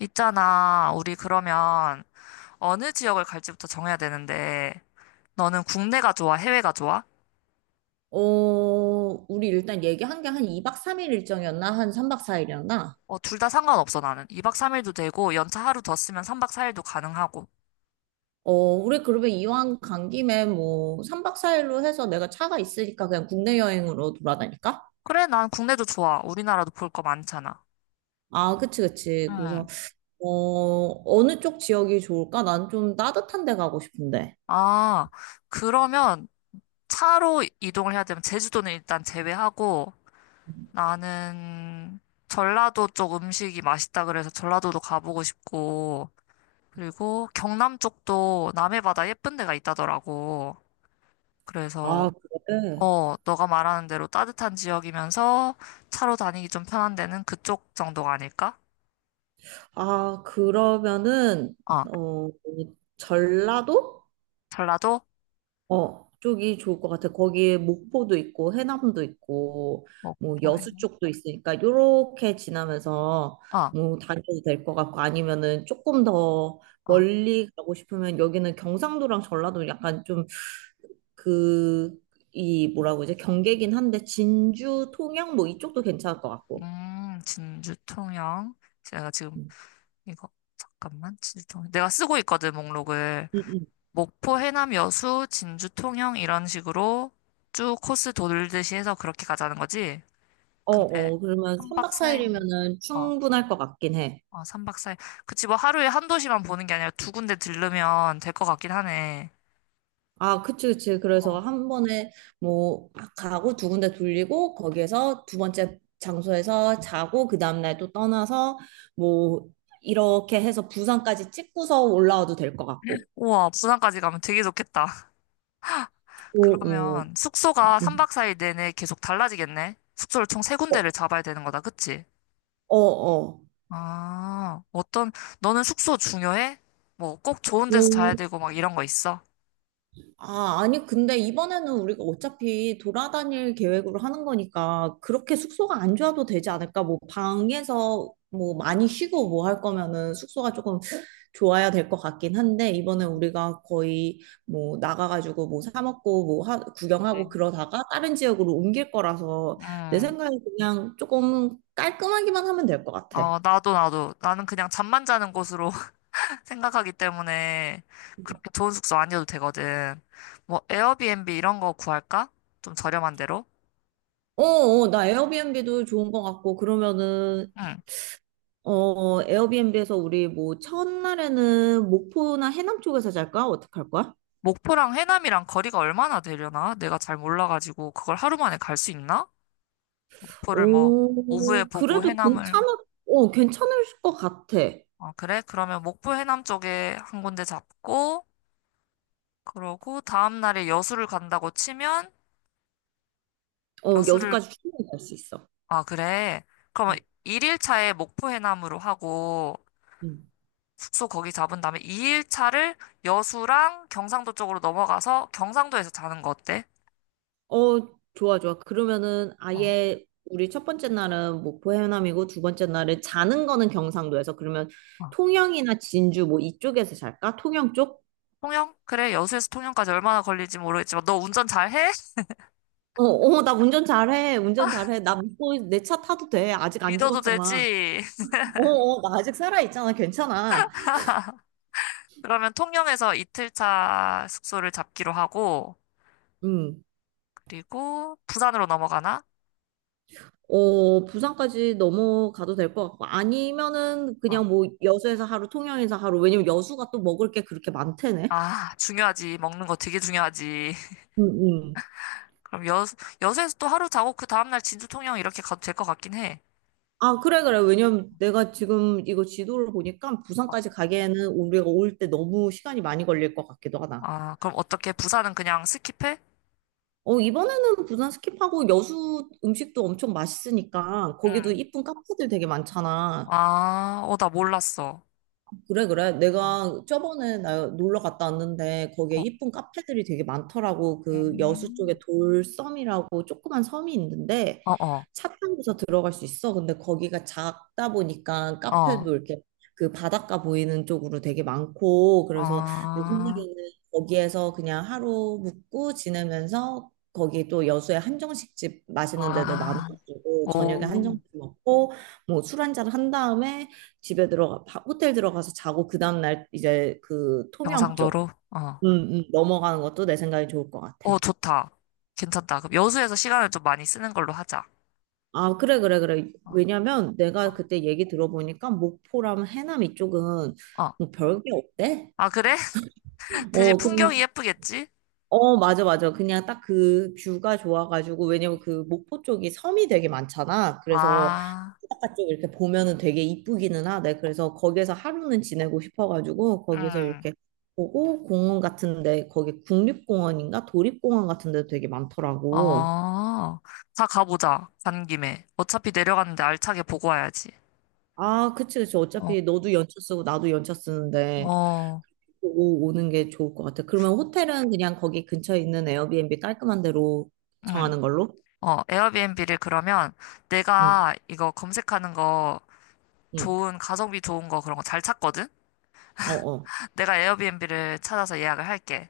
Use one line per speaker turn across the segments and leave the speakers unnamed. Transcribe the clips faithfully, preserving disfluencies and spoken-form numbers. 있잖아, 우리 그러면 어느 지역을 갈지부터 정해야 되는데, 너는 국내가 좋아, 해외가 좋아?
어, 우리 일단 얘기한 게 한 이 박 삼 일 일정이었나? 한 삼 박 사 일이었나?
어, 둘 다 상관없어, 나는. 이 박 삼 일도 되고, 연차 하루 더 쓰면 삼 박 사 일도 가능하고.
어, 우리 그러면 이왕 간 김에 뭐 삼 박 사 일로 해서 내가 차가 있으니까 그냥 국내 여행으로 돌아다닐까?
그래, 난 국내도 좋아. 우리나라도 볼 거 많잖아.
아, 그치, 그치. 그래서,
응.
어, 어느 쪽 지역이 좋을까? 난 좀 따뜻한 데 가고 싶은데.
아, 그러면 차로 이동을 해야 되면 제주도는 일단 제외하고, 나는 전라도 쪽 음식이 맛있다 그래서 전라도도 가보고 싶고, 그리고 경남 쪽도 남해 바다 예쁜 데가 있다더라고.
아,
그래서,
그래?
어, 너가 말하는 대로 따뜻한 지역이면서 차로 다니기 좀 편한 데는 그쪽 정도가 아닐까?
아, 그러면은,
어,
어, 전라도?
전라도?
어, 쪽이 좋을 것 같아. 거기에 목포도 있고 해남도 있고
뭐,
뭐
포 해?
여수 쪽도 있으니까 요렇게 지나면서
어,
뭐 다녀도 될 것 같고 아니면은 조금 더
어.
멀리 가고 싶으면 여기는 경상도랑 전라도 약간 좀 그 이 뭐라고 이제 경계긴 한데 진주, 통영 뭐 이쪽도 괜찮을 것 같고.
음, 진주 통영. 제가 지금
음,
이거, 잠깐만, 진주 통영. 내가 쓰고 있거든, 목록을.
음.
목포, 해남, 여수, 진주 통영, 이런 식으로 쭉 코스 돌듯이 해서 그렇게 가자는 거지?
어,
근데,
어. 그러면
한
삼
박
박사
사
일이
일
면은 충분할 것 같긴 해.
어, 삼박사일. 그치, 뭐 하루에 한 도시만 보는 게 아니라 두 군데 들르면 될 것 같긴 하네.
아, 그치, 그치. 그래서
어.
한 번에 뭐 막 가고 두 군데 돌리고 거기에서 두 번째 장소에서 자고 그 다음날 또 떠나서 뭐 이렇게 해서 부산까지 찍고서 올라와도 될 것 같고.
우와, 부산까지 가면 되게 좋겠다.
오, 오.
그러면 숙소가 삼 박 사 일 내내 계속 달라지겠네? 숙소를 총 세
어,
군데를 잡아야 되는 거다, 그치?
어,
아, 어떤, 너는 숙소 중요해? 뭐 꼭 좋은 데서 자야
어.
되고 막 이런 거 있어?
아, 아니, 근데 이번에는 우리가 어차피 돌아다닐 계획으로 하는 거니까 그렇게 숙소가 안 좋아도 되지 않을까? 뭐 방에서 뭐 많이 쉬고 뭐 할 거면은 숙소가 조금 좋아야 될 것 같긴 한데 이번에 우리가 거의 뭐 나가가지고 뭐 사 먹고 뭐 하- 구경하고
네.
그러다가 다른 지역으로 옮길 거라서 내
음,
생각에 그냥 조금 깔끔하기만 하면 될 것 같아.
어, 나도, 나도. 나는 그냥 잠만 자는 곳으로 생각하기 때문에 그렇게 좋은 숙소 아니어도 되거든. 뭐 에어비앤비 이런 거 구할까? 좀 저렴한 데로?
어, 어, 나 에어비앤비도 좋은 것 같고, 그러면은
응.
어, 에어비앤비에서 우리 뭐 첫날에는 목포나 해남 쪽에서 잘까? 어떡할 거야?
목포랑 해남이랑 거리가 얼마나 되려나? 내가 잘 몰라가지고 그걸 하루 만에 갈 수 있나? 목포를 뭐 오후에
오, 어,
보고
그래도
해남을.
괜찮을, 어, 괜찮을 것 같아.
아 그래? 그러면 목포 해남 쪽에 한 군데 잡고 그러고 다음 날에 여수를 간다고 치면.
어,
여수를.
여수까지 충분히 갈 수 있어.
아 그래. 그러면
음,
일일차에 목포 해남으로 하고
음.
숙소 거기 잡은 다음에 이 일차를 여수랑 경상도 쪽으로 넘어가서 경상도에서 자는 거 어때?
어, 좋아, 좋아. 그러면은
어.
아예 우리 첫 번째 날은 목포 해남이고 두 번째 날은 자는 거는 경상도에서 그러면
어.
통영이나 진주 뭐 이쪽에서 잘까? 통영 쪽?
통영? 그래, 여수에서 통영까지 얼마나 걸릴지 모르겠지만, 너 운전 잘해?
어, 어, 나 운전 잘해. 운전 잘해. 나 믿고 내 차 타도 돼. 아직 안
믿어도
죽었잖아.
되지?
어, 어, 나 아직 살아있잖아. 괜찮아.
그러면 통영에서 이틀차 숙소를 잡기로 하고,
음.
그리고 부산으로 넘어가나?
어, 부산까지 넘어가도 될 것 같고. 아니면은
어.
그냥 뭐 여수에서 하루, 통영에서 하루. 왜냐면 여수가 또 먹을 게 그렇게 많대네.
아, 중요하지. 먹는 거 되게 중요하지.
응, 응.
그럼 여, 여수에서 또 하루 자고, 그 다음날 진주 통영 이렇게 가도 될 것 같긴 해.
아, 그래, 그래. 왜냐면 내가 지금 이거 지도를 보니까
어.
부산까지 가기에는 우리가 올 때 너무 시간이 많이 걸릴 것 같기도 하다.
아, 그럼 어떻게? 부산은 그냥 스킵해?
어, 이번에는 부산 스킵하고 여수 음식도 엄청 맛있으니까 거기도
응.
이쁜 카페들 되게 많잖아.
아, 어, 나 몰랐어.
그래, 그래.
어,
내가 저번에 나 놀러 갔다 왔는데 거기에
어,
이쁜 카페들이 되게 많더라고. 그 여수 쪽에
음.
돌섬이라고 조그만 섬이 있는데
어, 어,
차 타고서 들어갈 수 있어. 근데 거기가 작다 보니까
어,
카페도 이렇게 그 바닷가 보이는 쪽으로 되게 많고 그래서 내
아,
생각에는 거기에서 그냥 하루 묵고 지내면서 거기 또 여수에 한정식집 맛있는 데들
아,
많아가지고 저녁에
오,
한정식 먹고 뭐 술 한잔 한 다음에 집에 들어가 바- 호텔 들어가서 자고 그 다음 날 이제 그 통영 쪽
경상도로? 어,
음, 음, 넘어가는 것도 내 생각이 좋을 것 같아.
어, 좋다. 괜찮다. 그럼 여수에서 시간을 좀 많이 쓰는 걸로 하자.
아, 그래, 그래, 그래.
어,
왜냐면 내가
어,
그때 얘기 들어보니까 목포랑 해남 이쪽은
어.
뭐 별게 없대?
아, 그래? 대신
어, 그,
풍경이 예쁘겠지?
어, 맞아, 맞아. 그냥 딱 그 뷰가 좋아가지고, 왜냐면 그 목포 쪽이 섬이 되게 많잖아. 그래서
아,
바깥쪽 이렇게 보면은 되게 이쁘기는 하대. 그래서 거기에서 하루는 지내고 싶어가지고 거기서
음,
이렇게 보고 공원 같은데 거기 국립공원인가 도립공원 같은데도 되게 많더라고.
어, 다 가보자. 간 김에. 어차피 내려갔는데 알차게 보고 와야지.
아, 그치, 그치.
어,
어차피 너도 연차 쓰고 나도 연차 쓰는데
어,
보고 오는 게 좋을 것 같아. 그러면 호텔은 그냥 거기 근처에 있는 에어비앤비 깔끔한 데로
응.
정하는 걸로?
어, 에어비앤비를 그러면
응,
내가 이거 검색하는 거
응.
좋은, 가성비 좋은 거 그런 거 잘 찾거든?
어, 어.
내가 에어비앤비를 찾아서 예약을 할게.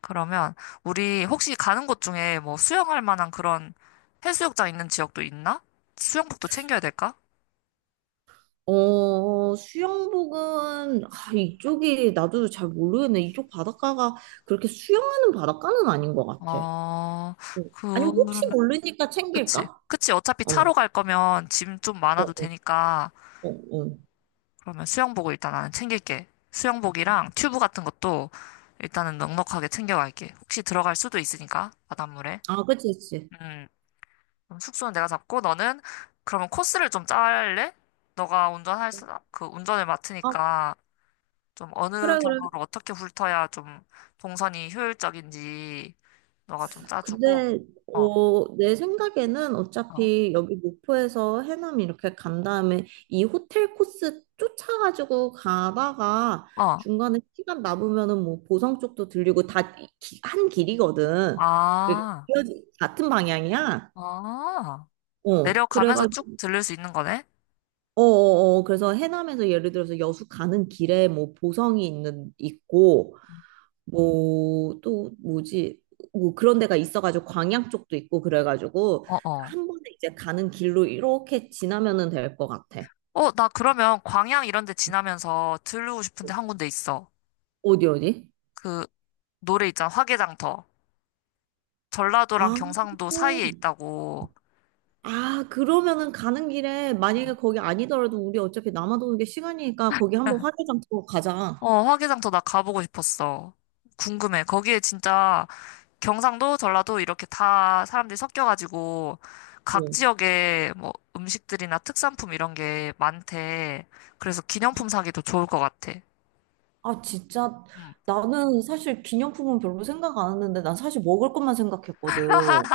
그러면 우리 혹시 가는 곳 중에 뭐 수영할 만한 그런 해수욕장 있는 지역도 있나? 수영복도 챙겨야 될까?
어, 수영복은, 아, 이쪽이, 나도 잘 모르겠네. 이쪽 바닷가가 그렇게 수영하는 바닷가는 아닌 것 같아.
어,
어. 아니, 혹시
그러면,
모르니까
그치.
챙길까?
그치. 어차피
어,
차로
어,
갈 거면 짐 좀 많아도
어,
되니까.
어. 어.
그러면 수영복을 일단 나는 챙길게. 수영복이랑 튜브 같은 것도 일단은 넉넉하게 챙겨갈게. 혹시 들어갈 수도 있으니까, 바닷물에.
아, 그치, 그치.
음, 그럼 숙소는 내가 잡고, 너는 그러면 코스를 좀 짤래? 너가 운전할, 수- 그 운전을
아,
맡으니까 좀 어느
그래, 그래.
경로로 어떻게 훑어야 좀 동선이 효율적인지 너가 좀 짜주고,
근데
어,
어, 내 생각에는
어,
어차피 여기 목포에서 해남 이렇게 간 다음에 이 호텔 코스 쫓아가지고 가다가
어,
중간에 시간 남으면은 뭐 보성 쪽도 들리고 다 한 길이거든. 그
아,
이어지- 같은 방향이야.
아,
어,
내려가면서
그래가지고
쭉 들릴 수 있는 거네?
어어어 그래서 해남에서 예를 들어서 여수 가는 길에 뭐 보성이 있는 있고 뭐 또 뭐지 뭐 그런 데가 있어가지고 광양 쪽도 있고 그래가지고
어, 어.
한 번에 이제 가는 길로 이렇게 지나면은 될 것 같아.
어, 나 그러면 광양 이런 데 지나면서 들르고 싶은 데 한 군데 있어.
어디 어디?
그 노래 있잖아, 화개장터. 전라도랑
아,
경상도 사이에 있다고.
아 그러면은 가는 길에 만약에
어.
거기 아니더라도 우리 어차피 남아도는 게 시간이니까 거기 한번 화개장 보 가자.
어, 화개장터 나 가보고 싶었어. 궁금해. 거기에 진짜 경상도, 전라도 이렇게 다 사람들이 섞여가지고 각
응.
지역에 뭐 음식들이나 특산품 이런 게 많대. 그래서 기념품 사기도 좋을 것 같아.
아, 진짜.
응.
나는 사실 기념품은 별로 생각 안 했는데, 난 사실 먹을 것만 생각했거든.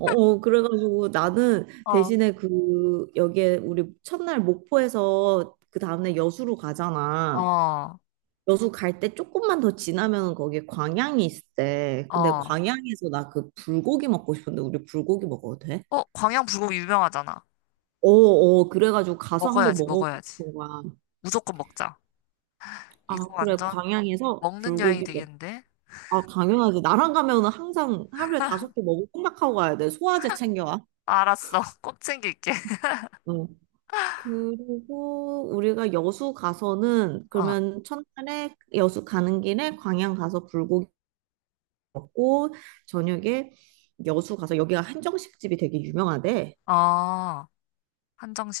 어, 그래가지고 나는
어,
대신에 그, 여기에 우리 첫날 목포에서 그 다음날 여수로 가잖아.
어,
여수 갈 때 조금만 더 지나면 거기에 광양이 있대. 근데
어.
광양에서 나 그 불고기 먹고 싶은데, 우리 불고기 먹어도 돼?
어, 광양 불고기 유명하잖아.
어, 어, 그래가지고 가서 한번
먹어야지,
먹어보고
먹어야지.
싶은 거야.
무조건 먹자. 이거
아, 그래,
완전
광양에서
먹는 여행이
불고기
되겠는데?
아, 당연하지. 나랑 가면은 항상 하루에 다섯 개 먹을 생각하고 가야 돼. 소화제 챙겨와.
알았어. 꼭 챙길게.
응. 그리고 우리가 여수 가서는
아,
그러면 첫날에 여수 가는 길에 광양 가서 불고기 먹고 저녁에 여수 가서 여기가 한정식집이 되게 유명하대.
아,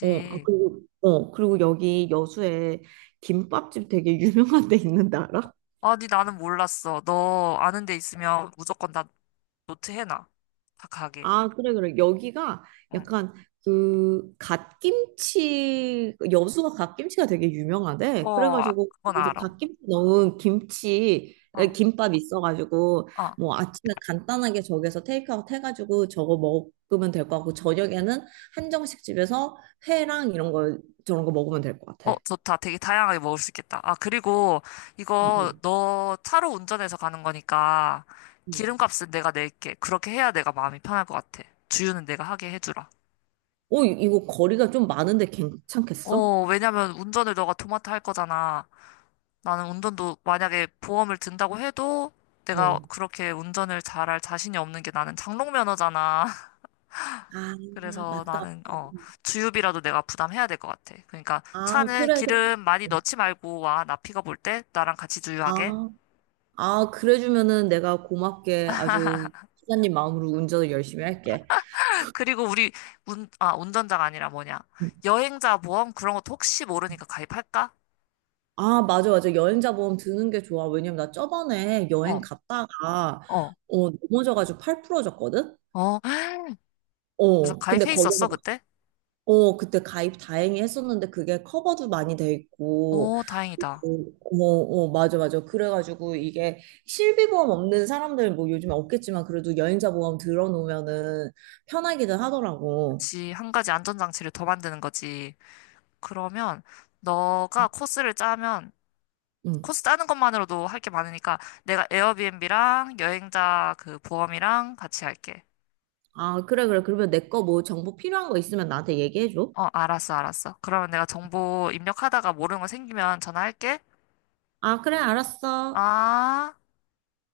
어, 아, 그리고 어, 그리고 여기 여수에 김밥집 되게 유명한 데 있는데 알아?
아니, 나는 몰랐어. 너 아는 데 있으면 무조건 나 노트 해놔. 다 가게.
아, 그래, 그래. 여기가
응.
약간 그 갓김치, 여수가 갓김치가 되게
어,
유명하대.
아,
그래가지고
그건
이제
알아.
갓김치 넣은 김치, 에,
어,
김밥 있어가지고
어.
뭐 아침에 간단하게 저기서 테이크아웃 해가지고 저거 먹으면 될 것 같고 저녁에는 한정식 집에서 회랑 이런 거 저런 거 먹으면 될 것
어,
같아.
좋다. 되게 다양하게 먹을 수 있겠다. 아, 그리고
음,
이거
음,
너 차로 운전해서 가는 거니까
음.
기름값은 내가 낼게. 그렇게 해야 내가 마음이 편할 것 같아. 주유는 내가 하게 해주라.
어, 이- 이거 거리가 좀 많은데 괜찮겠어?
어, 왜냐면 운전을 너가 도맡아 할 거잖아. 나는 운전도 만약에 보험을 든다고 해도 내가
어.
그렇게 운전을 잘할 자신이 없는 게 나는 장롱 면허잖아.
아,
그래서
맞다.
나는 어, 주유비라도 내가 부담해야 될 것 같아. 그러니까
아,
차는
그래, 그래.
기름 많이 넣지 말고 와. 나 픽업 올 때 나랑 같이 주유하게.
아, 아, 그래주면은 내가 고맙게 아주 기사님 마음으로 운전을 열심히 할게.
그리고 우리 운, 아, 운전자가 아니라 뭐냐. 여행자 보험 그런 것도 혹시 모르니까 가입할까?
아, 맞아, 맞아. 여행자 보험 드는 게 좋아. 왜냐면 나 저번에 여행
어,
갔다가,
어,
어, 넘어져가지고 팔 부러졌거든?
어. 그래서
어, 근데
가입해
거기서,
있었어,
막-
그때?
어, 그때 가입 다행히 했었는데 그게 커버도 많이 돼 있고,
오, 다행이다.
그리고, 어, 어, 맞아, 맞아. 그래가지고 이게 실비보험 없는 사람들 뭐 요즘에 없겠지만 그래도 여행자 보험 들어놓으면은 편하기는 하더라고.
그치, 한 가지 안전장치를 더 만드는 거지. 그러면 너가 코스를 짜면
응.
코스 짜는 것만으로도 할 게 많으니까 내가 에어비앤비랑 여행자 그 보험이랑 같이 할게.
아, 그래, 그래. 그러면 내 거 뭐 정보 필요한 거 있으면 나한테 얘기해줘.
어, 알았어, 알았어. 그러면 내가 정보 입력하다가 모르는 거 생기면 전화할게.
아, 그래, 알았어.
아.